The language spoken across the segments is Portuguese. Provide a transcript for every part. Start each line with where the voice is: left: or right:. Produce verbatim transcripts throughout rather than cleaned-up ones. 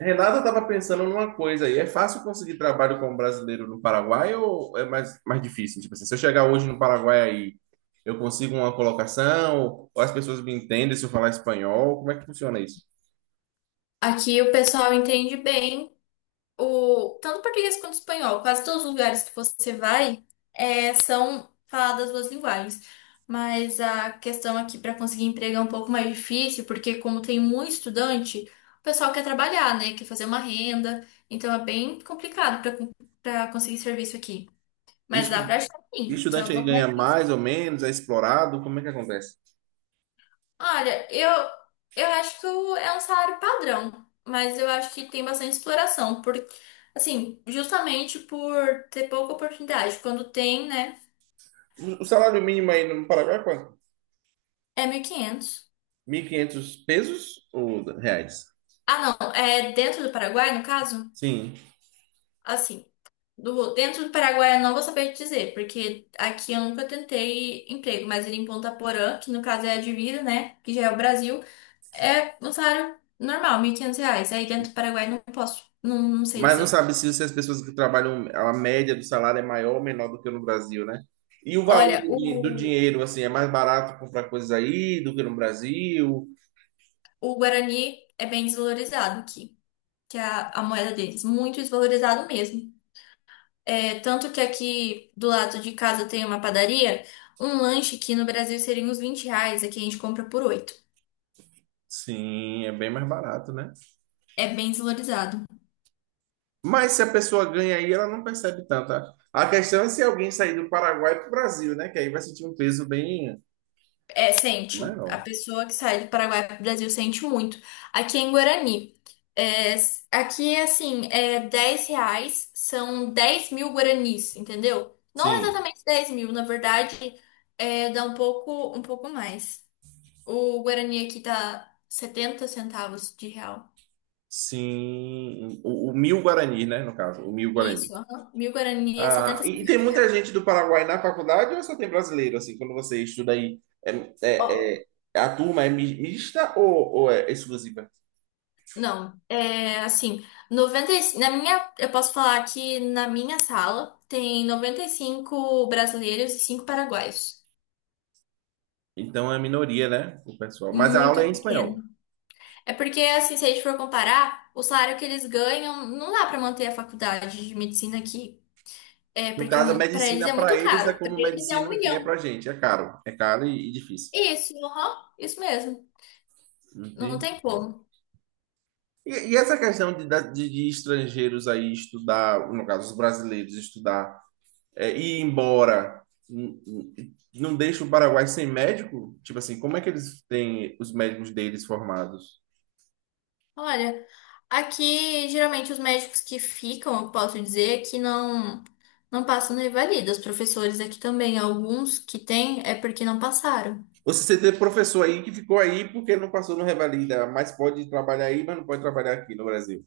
right: Renata estava pensando numa coisa aí. É fácil conseguir trabalho como brasileiro no Paraguai ou é mais, mais difícil? Tipo assim, se eu chegar hoje no Paraguai aí, eu consigo uma colocação? Ou as pessoas me entendem se eu falar espanhol? Como é que funciona isso?
left: Aqui o pessoal entende bem o tanto português quanto espanhol. Quase todos os lugares que você vai é, são faladas as duas linguagens. Mas a questão aqui para conseguir emprego é um pouco mais difícil, porque como tem muito estudante, o pessoal quer trabalhar, né? Quer fazer uma renda. Então é bem complicado para para conseguir serviço aqui. Mas dá
right: Estu-
left: para achar sim, só é
right: Estudante
left: um
right: aí
left: pouco mais
right: ganha
left: difícil.
right: mais ou menos? É explorado? Como é que acontece?
left: Olha, eu, eu acho que o- é um salário padrão, mas eu acho que tem bastante exploração, porque, assim, justamente por ter pouca oportunidade. Quando tem, né,
right: O o salário mínimo aí no Paraguai é quanto?
left: é mil e quinhentos.
right: mil e quinhentos pesos ou reais?
left: Ah, não, é dentro do Paraguai, no caso?
right: Sim.
left: Assim, do, dentro do Paraguai eu não vou saber te dizer, porque aqui eu nunca tentei emprego, mas ele em Ponta Porã, que no caso é a de Vira, né, que já é o Brasil, é um salário normal, mil e quinhentos reais. Aí dentro do Paraguai não posso, não, não sei
right: Mas não
left: dizer.
right: sabe se, se as pessoas que trabalham, a média do salário é maior ou menor do que no Brasil, né? E o valor
left: Olha,
right: do, din- do
left: o,
right: dinheiro, assim, é mais barato comprar coisas aí do que no Brasil?
left: o Guarani é bem desvalorizado aqui, que é a, a moeda deles, muito desvalorizado mesmo. É, tanto que aqui do lado de casa tem uma padaria, um lanche aqui no Brasil seria uns vinte reais, aqui a gente compra por oito.
right: Sim, é bem mais barato, né?
left: É bem desvalorizado.
right: Mas se a pessoa ganha aí, ela não percebe tanto. A a questão é se alguém sair do Paraguai para o Brasil, né? Que aí vai sentir um peso bem
left: É, sente. A
right: maior.
left: pessoa que sai do Paraguai para o Brasil sente muito. Aqui é em Guarani, é, s- aqui assim, é dez reais, são dez mil guaranis, entendeu? Não
right: Sim,
left: exatamente dez mil, na verdade, é, dá um pouco, um pouco mais. O Guarani aqui tá setenta centavos de real.
right: sim. O, o mil guarani, né? No caso, o mil guarani.
left: Isso, aham. Mil Guarani é
right: Ah,
left: setenta
right: e, e
left: centavos
right: tem
left: de
right: muita
left: real.
right: gente do Paraguai na faculdade ou só tem brasileiro, assim, quando você estuda aí? É,
left: Ó,
right: é- é- a turma é mi- mista ou, ou é exclusiva?
left: não, é assim, noventa. E- na minha, eu posso falar que na minha sala tem noventa e cinco brasileiros e cinco paraguaios.
right: Então é minoria, né, o pessoal. Mas a aula é
left: Muito
right: em
left: pequeno.
right: espanhol.
left: É porque, assim, se a gente for comparar, o salário que eles ganham não dá pra manter a faculdade de medicina aqui. É
right: No
left: porque é
right: caso, a
left: um- pra eles
right: medicina
left: é
right: para
left: muito
right: eles é
left: caro. Pra
right: como
left: eles é um
right: medicina aqui é
left: milhão.
right: para gente. É caro. É caro e, e difícil.
left: Isso, aham, isso mesmo. Não
right: Entendi.
left: tem como.
right: E, e essa questão de, da- de, de estrangeiros aí estudar, no caso, os brasileiros estudar é, ir embora n- n- não deixa o Paraguai sem médico? Tipo assim, como é que eles têm os médicos deles formados?
left: Olha, aqui geralmente os médicos que ficam, eu posso dizer, que não não passam nem valida. Os professores aqui também, alguns que têm é porque não passaram.
right: Você se teve professor aí que ficou aí porque não passou no Revalida, mas pode trabalhar aí, mas não pode trabalhar aqui no Brasil.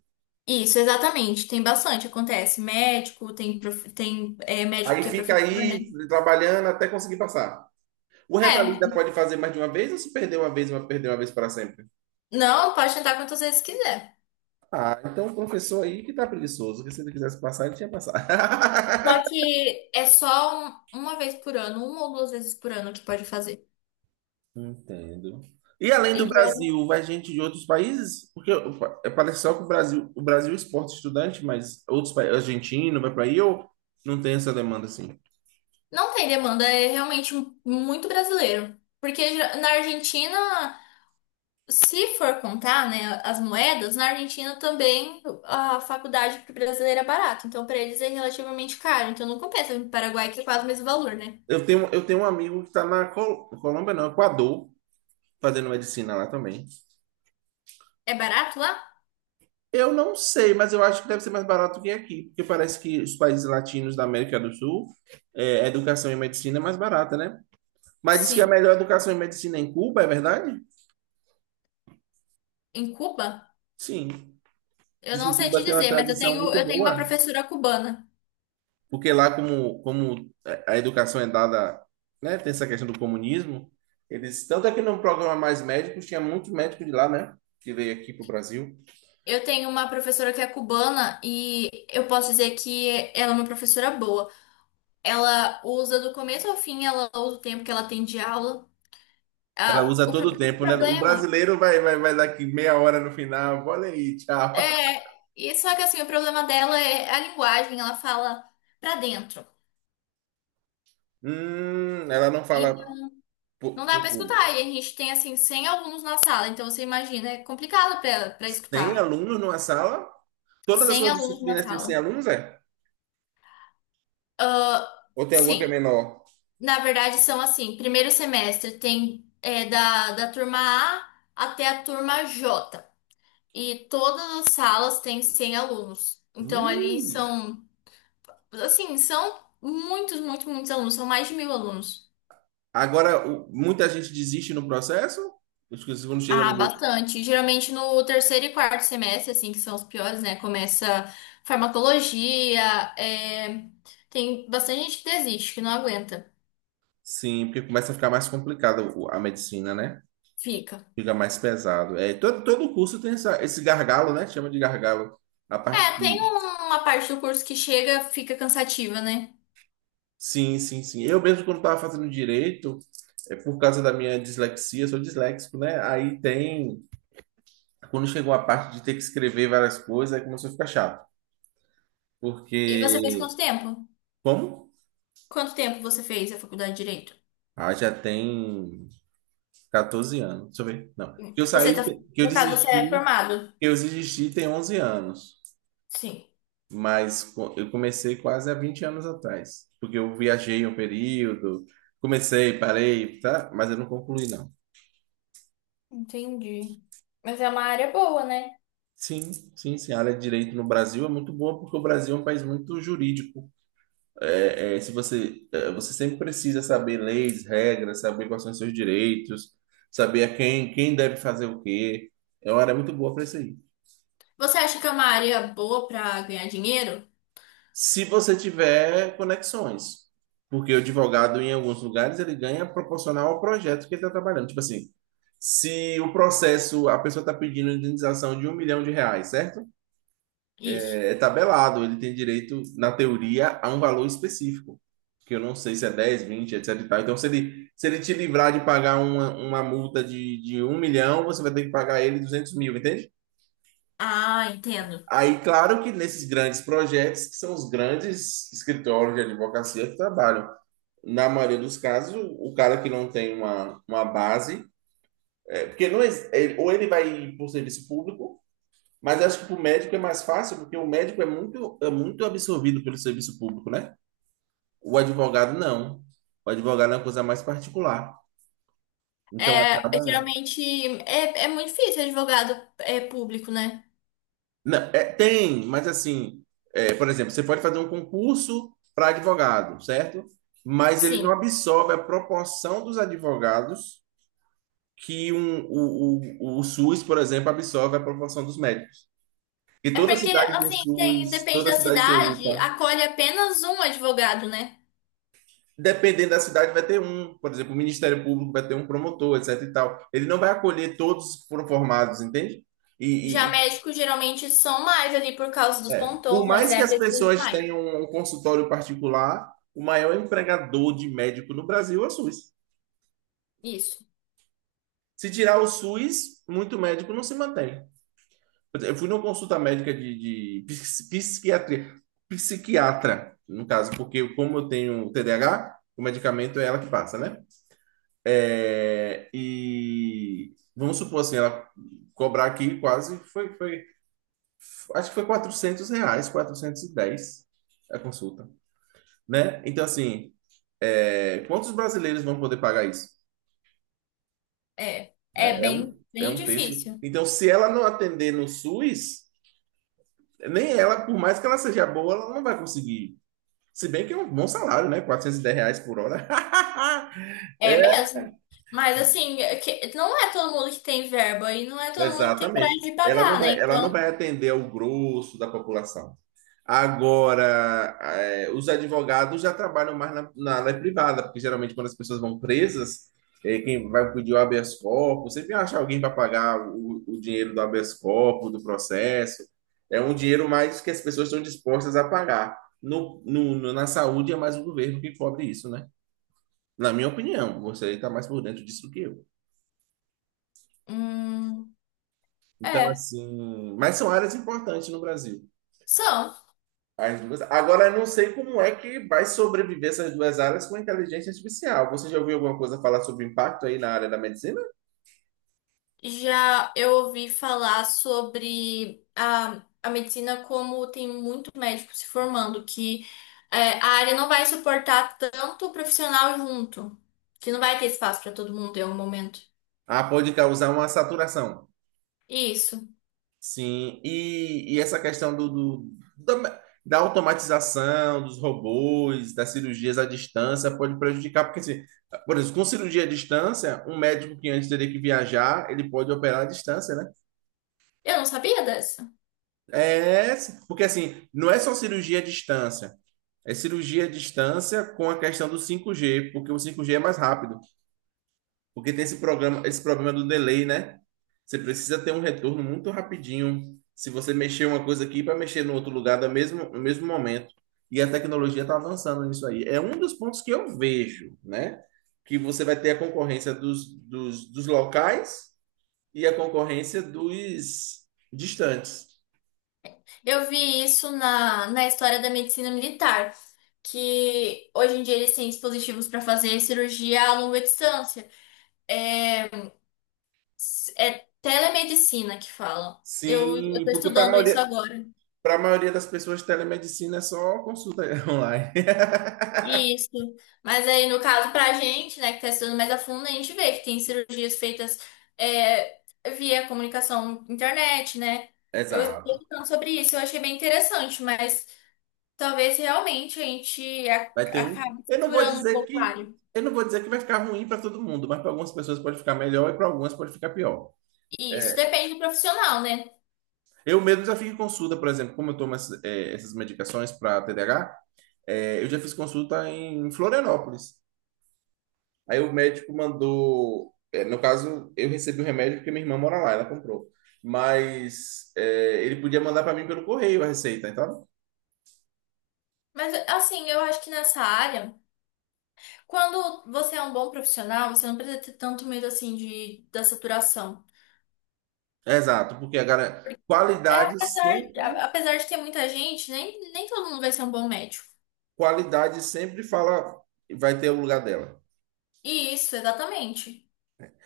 left: Isso, exatamente. Tem bastante, acontece. Médico, tem, prof- tem é, médico
right: Aí
left: que é
right: fica
left: professor, né?
right: aí trabalhando até conseguir passar. O Revalida
left: É,
right: pode fazer mais de uma vez ou se perder uma vez, vai perder uma vez para sempre?
left: não, pode tentar quantas vezes quiser.
right: Ah, então o professor aí que tá preguiçoso, que se ele quisesse passar, ele tinha passado.
left: Só que é só um- uma vez por ano, uma ou duas vezes por ano que pode fazer.
right: Entendo. E além do
left: Então,
right: Brasil, vai gente de outros países? Porque eu- é, parece só que o Brasil, o Brasil exporta estudante, mas outros países, argentino, vai para aí ou não tem essa demanda assim?
left: não tem demanda, é realmente muito brasileiro. Porque já- na Argentina. Se for contar, né, as moedas, na Argentina também a faculdade para brasileiro é barato. Então, para eles é relativamente caro. Então, não compensa vir para o Paraguai, que é quase o mesmo valor, né?
right: Eu tenho, eu tenho um amigo que está na Col- Colômbia, não, Equador, fazendo medicina lá também.
left: É barato lá?
right: Eu não sei, mas eu acho que deve ser mais barato que aqui, porque parece que os países latinos da América do Sul, é, a educação e medicina é mais barata, né? Mas diz que a
left: Sim.
right: melhor educação e medicina é em Cuba, é verdade?
left: Em Cuba?
right: Sim.
left: Eu
right: Diz
left: não
right: que
left: sei
right: Cuba
left: te
right: tem uma
left: dizer, mas eu
right: tradição
left: tenho,
right: muito
left: eu tenho uma
right: boa.
left: professora cubana.
right: Porque lá, como, como a educação é dada, né, tem essa questão do comunismo, eles, tanto é que no programa Mais Médicos, tinha muito médico de lá, né, que veio aqui pro Brasil.
left: Eu tenho uma professora que é cubana e eu posso dizer que ela é uma professora boa. Ela usa do começo ao fim, ela usa o tempo que ela tem de aula.
right: Ela
left: Ah,
right: usa
left: o pro-
right: todo o
left: o
right: tempo, né? O
left: problema.
right: brasileiro vai, vai, vai daqui meia hora no final, olha aí, tchau.
left: É, e só que assim, o problema dela é a linguagem, ela fala pra dentro.
right: Hum, ela não fala
left: Então, não
right: por,
left: dá
right: por
left: pra
right: Google.
left: escutar. E a gente tem assim cem alunos na sala, então você imagina, é complicado pra ela para
right: Tem
left: escutar.
right: alunos numa sala? Todas as
left: cem
right: suas
left: alunos na
right: disciplinas têm
left: sala.
right: alunos, é?
left: Ah,
right: Ou tem alguma que é
left: sim,
right: menor?
left: na verdade são assim, primeiro semestre tem é, da, da turma A até a turma J. E todas as salas têm cem alunos. Então ali
right: Ui.
left: são, assim, são muitos, muitos, muitos alunos, são mais de mil alunos.
right: Agora, o- muita gente desiste no processo? Os que- Quando chega.
left: Ah, bastante. Geralmente no terceiro e quarto semestre, assim, que são os piores, né? Começa farmacologia, é, tem bastante gente que desiste, que não aguenta,
right: Sim, porque começa a ficar mais complicado o- a medicina, né?
left: fica.
right: Fica mais pesado. É, todo, todo curso tem essa- esse gargalo, né? Chama de gargalo. A parte
left: É,
right: que.
left: tem uma parte do curso que chega, fica cansativa, né?
right: Sim, sim, sim. Eu mesmo, quando estava fazendo direito, é por causa da minha dislexia, sou disléxico, né? Aí tem. Quando chegou a parte de ter que escrever várias coisas, aí começou a ficar chato.
left: E você fez
right: Porque.
left: quanto tempo?
right: Como?
left: Quanto tempo você fez a faculdade de Direito?
right: Ah, já tem quatorze anos. Deixa eu ver. Não. Que eu
left: Você
right: saí,
left: tá,
right: que eu
left: no caso, você é
right: desisti,
left: formado?
right: que eu desisti tem onze anos.
left: Sim,
right: Mas co- eu comecei quase há vinte anos atrás, porque eu viajei um período, comecei, parei, tá? Mas eu não concluí, não.
left: entendi. Mas é uma área boa, né?
right: Sim, sim, sim. A área de direito no Brasil é muito boa porque o Brasil é um país muito jurídico. É, é, se você, é, você sempre precisa saber leis, regras, saber quais são os seus direitos, saber a quem, quem deve fazer o quê. É uma área muito boa para isso aí.
left: Você acha que é uma área boa pra ganhar dinheiro?
right: Se você tiver conexões. Porque o advogado, em alguns lugares, ele ganha proporcional ao projeto que ele está trabalhando. Tipo assim, se o processo, a pessoa está pedindo indenização de um milhão de reais, certo?
left: Isso.
right: É é tabelado, ele tem direito, na teoria, a um valor específico. Que eu não sei se é dez, vinte, etcétera e tal. Então, se ele, se ele te livrar de pagar uma, uma multa de, de um milhão, você vai ter que pagar ele duzentos mil, entende?
left: Ah, entendo.
right: Aí, claro que nesses grandes projetos, que são os grandes escritórios de advocacia que trabalham. Na maioria dos casos, o cara que não tem uma, uma base, é, porque não ex- é, ou ele vai por serviço público, mas acho que para o médico é mais fácil, porque o médico é muito, é muito absorvido pelo serviço público, né? O advogado não. O advogado é uma coisa mais particular. Então
left: É,
right: acaba.
left: geralmente é, é muito difícil advogado é, público, né?
right: Não, é, tem, mas assim, é, por exemplo, você pode fazer um concurso para advogado, certo? Mas ele não
left: Sim.
right: absorve a proporção dos advogados que um, o, o, o SUS, por exemplo, absorve a proporção dos médicos. E
left: É
right: toda
left: porque,
right: cidade tem
left: assim, tem-
right: SUS,
left: depende
right: toda
left: da
right: cidade tem
left: cidade,
right: UPA.
left: acolhe apenas um advogado, né?
right: Dependendo da cidade, vai ter um. Por exemplo, o Ministério Público vai ter um promotor, etc e tal. Ele não vai acolher todos foram formados, entende?
left: Já
right: E, e-
left: médicos geralmente são mais ali por causa dos
right: é, por
left: plantões,
right: mais que
left: é
right: as
left: preciso de
right: pessoas
left: mais.
right: tenham um consultório particular, o maior empregador de médico no Brasil é o SUS.
left: Isso.
right: Se tirar o SUS, muito médico não se mantém. Por exemplo, eu fui numa consulta médica de, de psiqui- psiquiatria, psiquiatra, no caso, porque como eu tenho T D A H, o medicamento é ela que passa, né? É, E vamos supor assim, ela cobrar aqui quase foi, foi, acho que foi quatrocentos reais, quatrocentos e dez a consulta, né? Então, assim, é, quantos brasileiros vão poder pagar isso?
left: É. É
right: Né? É um,
left: bem,
right: é
left: bem
right: um terço.
left: difícil.
right: Então, se ela não atender no SUS, nem ela, por mais que ela seja boa, ela não vai conseguir. Se bem que é um bom salário, né? R quatrocentos e dez reais por hora.
left: É mesmo. Mas, assim, é que- não é todo mundo que tem verba e não é todo mundo que tem coragem
right: Exatamente.
left: de
right: Ela não
left: pagar, né?
right: vai, ela não
left: Então,
right: vai atender ao grosso da população. Agora, eh, os advogados já trabalham mais na, na área privada, porque geralmente quando as pessoas vão presas, eh, quem vai pedir o habeas corpus, sempre acha alguém para pagar o, o dinheiro do habeas corpus, do processo. É um dinheiro mais que as pessoas estão dispostas a pagar. No, no- no- na saúde é mais o governo que cobre isso, né? Na minha opinião, você está mais por dentro disso que eu.
left: hum,
right: Então,
left: é.
right: assim, mas são áreas importantes no Brasil.
left: São.
right: As duas. Agora, eu não sei como é que vai sobreviver essas duas áreas com a inteligência artificial. Você já ouviu alguma coisa falar sobre o impacto aí na área da medicina?
left: Já eu ouvi falar sobre a, a medicina como tem muito médico se formando, que é, a área não vai suportar tanto profissional junto, que não vai ter espaço para todo mundo em um momento.
right: Ah, pode causar uma saturação.
left: Isso.
right: Sim, e, e essa questão do, do- da, da automatização dos robôs, das cirurgias à distância, pode prejudicar, porque, assim, por exemplo, com cirurgia à distância, um médico que antes teria que viajar, ele pode operar à distância, né?
left: Eu não sabia dessa.
right: É, porque assim, não é só cirurgia à distância. É cirurgia à distância com a questão do cinco G, porque o cinco G é mais rápido, porque tem esse programa, esse problema do delay, né? Você precisa ter um retorno muito rapidinho. Se você mexer uma coisa aqui para mexer no outro lugar no mesmo, no mesmo momento. E a tecnologia está avançando nisso aí. É um dos pontos que eu vejo, né? Que você vai ter a concorrência dos, dos, dos locais e a concorrência dos distantes.
left: Eu vi isso na, na história da medicina militar, que hoje em dia eles têm dispositivos para fazer cirurgia a longa distância. É, é telemedicina que falam. Eu, eu
right: Sim,
left: tô
right: porque para a
left: estudando isso
right: maioria,
left: agora.
right: para a maioria das pessoas, telemedicina é só consulta online.
left: Isso. Mas aí, no caso, pra gente, né, que tá estudando mais a fundo, a gente vê que tem cirurgias feitas é, via comunicação internet, né? Eu estou
right: Exato.
left: falando sobre isso, eu achei bem interessante, mas talvez realmente a gente a-
right: Vai ter um.
left: acabe
right: Eu não vou
left: saturando um
right: dizer
left: pouco a
right: que
left: área.
right: eu não vou dizer que vai ficar ruim para todo mundo, mas para algumas pessoas pode ficar melhor e para algumas pode ficar pior.
left: E isso
right: É,
left: depende do profissional, né?
right: eu mesmo já fiz consulta, por exemplo, como eu tomo essas, eh, essas medicações para T D A H, eh, eu já fiz consulta em Florianópolis. Aí o médico mandou, eh, no caso, eu recebi o remédio porque minha irmã mora lá, ela comprou. Mas eh, ele podia mandar para mim pelo correio a receita. Então,
left: Mas, assim, eu acho que nessa área, quando você é um bom profissional, você não precisa ter tanto medo, assim, de, da saturação.
right: exato, porque agora
left: É,
right: qualidade
left: apesar,
right: sempre,
left: a- apesar de ter muita gente, nem, nem todo mundo vai ser um bom médico.
right: qualidade sempre fala, vai ter o lugar dela.
left: Isso, exatamente.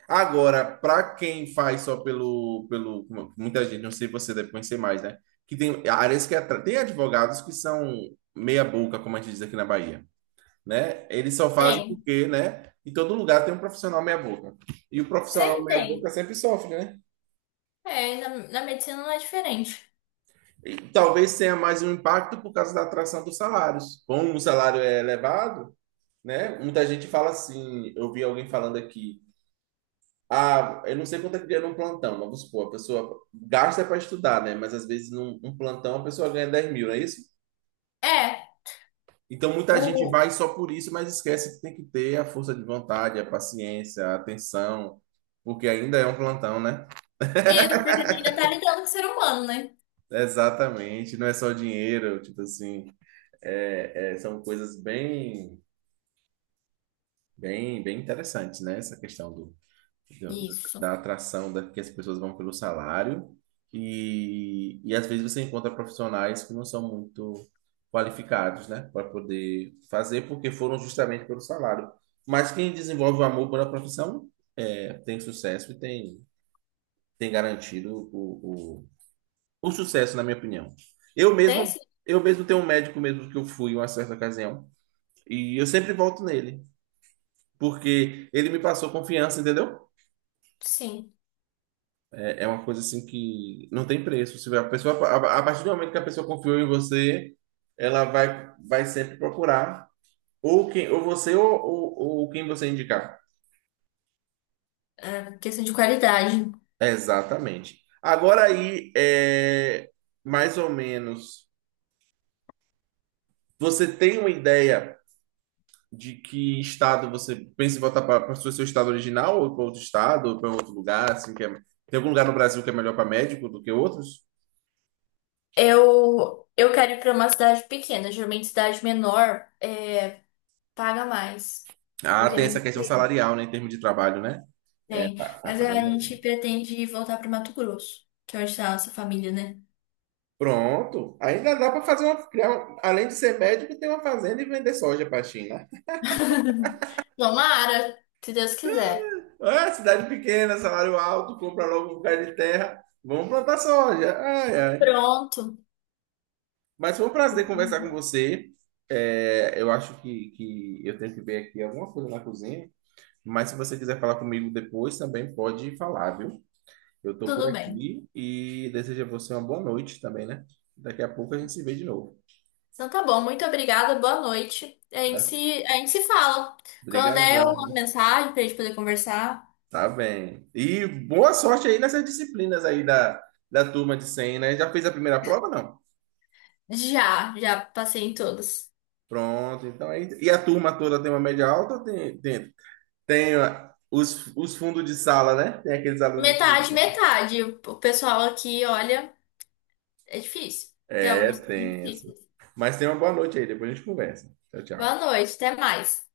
right: Agora, para quem faz só pelo, pelo, como muita gente, não sei se você deve conhecer mais, né? Que tem áreas que atra- tem advogados que são meia boca, como a gente diz aqui na Bahia, né? Eles só fazem
left: Tem.
right: porque, né? Em todo lugar tem um profissional meia boca. E o profissional
left: Sempre
right: meia boca
left: tem.
right: sempre sofre, né?
left: É, na, na medicina não é diferente.
right: E talvez tenha mais um impacto por causa da atração dos salários. Como o salário é elevado, né? Muita gente fala assim, eu vi alguém falando aqui, ah, eu não sei quanto é que ganha num plantão, mas vamos supor, a pessoa gasta para estudar, né? Mas às vezes num um plantão a pessoa ganha dez mil, não é isso?
left: É,
right: Então muita gente
left: o.
right: vai só por isso, mas esquece que tem que ter a força de vontade, a paciência, a atenção, porque ainda é um plantão, né?
left: Isso, porque você ainda tá lidando com o ser humano, né?
right: Exatamente, não é só dinheiro, tipo assim, é- é, são coisas bem, bem, bem interessantes, né? Essa questão do da
left: Isso.
right: da atração da, que as pessoas vão pelo salário e, e às vezes você encontra profissionais que não são muito qualificados, né, para poder fazer porque foram justamente pelo salário. Mas quem desenvolve o amor pela profissão é, tem sucesso e tem, tem garantido o, o, o sucesso, na minha opinião. Eu
left: Tem
right: mesmo,
left: sim.
right: eu mesmo tenho um médico mesmo que eu fui em uma certa ocasião e eu sempre volto nele. Porque ele me passou confiança, entendeu?
left: Sim.
right: É, é uma coisa assim que não tem preço. Se a pessoa, a, a partir do momento que a pessoa confiou em você, ela vai, vai sempre procurar ou quem, ou você ou, ou, ou, quem você indicar.
left: É, questão de qualidade.
right: Exatamente. Agora aí, é, mais ou menos, você tem uma ideia de que estado você pensa em voltar para o seu seu estado original ou para outro estado ou para outro lugar, assim, que é- tem algum lugar no Brasil que é melhor para médico do que outros?
left: Eu, eu quero ir pra uma cidade pequena. Geralmente cidade menor é, paga mais.
right: Ah,
left: Porque
right: tem essa questão
left: ninguém.
right: salarial, né, em termos de trabalho, né? É,
left: Tem.
right: pa- pa-
left: Mas a
right: paga.
left: gente pretende voltar para Mato Grosso, que é onde está a nossa família, né?
right: Pronto. Ainda dá para fazer uma. criar um- Além de ser médico, ter uma fazenda e vender soja para a China.
left: Tomara, se Deus quiser.
right: Ah, cidade pequena, salário alto, compra logo um lugar de terra. Vamos plantar soja. Ai, ai.
left: Pronto.
right: Mas foi um prazer conversar com você. É, eu acho que, que eu tenho que ver aqui alguma coisa na cozinha. Mas se você quiser falar comigo depois, também pode falar, viu? Eu estou por
left: Tudo bem.
right: aqui e desejo a você uma boa noite também, né? Daqui a pouco a gente se vê de novo,
left: Então tá bom, muito obrigada, boa noite. A gente
right: tá?
left: se, a gente se fala. Quando
right: Obrigado.
left: der uma mensagem pra gente poder conversar.
right: Tá bem. E boa sorte aí nessas disciplinas aí da, da turma de cem né? Já fez a primeira prova, não?
left: Já, já passei em todas.
right: Pronto, então aí. E a turma toda tem uma média alta ou tem, tem, tem, ó, os, os fundos de sala, né? Tem aqueles alunos de fundo de
left: Metade,
right: sala.
left: metade. O o pessoal aqui, olha, é difícil. Tem
right: É
left: alguns que são
right: tenso.
left: difíceis.
right: Mas tenha uma boa noite aí, depois a gente conversa. Tchau,
left: Boa
right: tchau.
left: noite, até mais.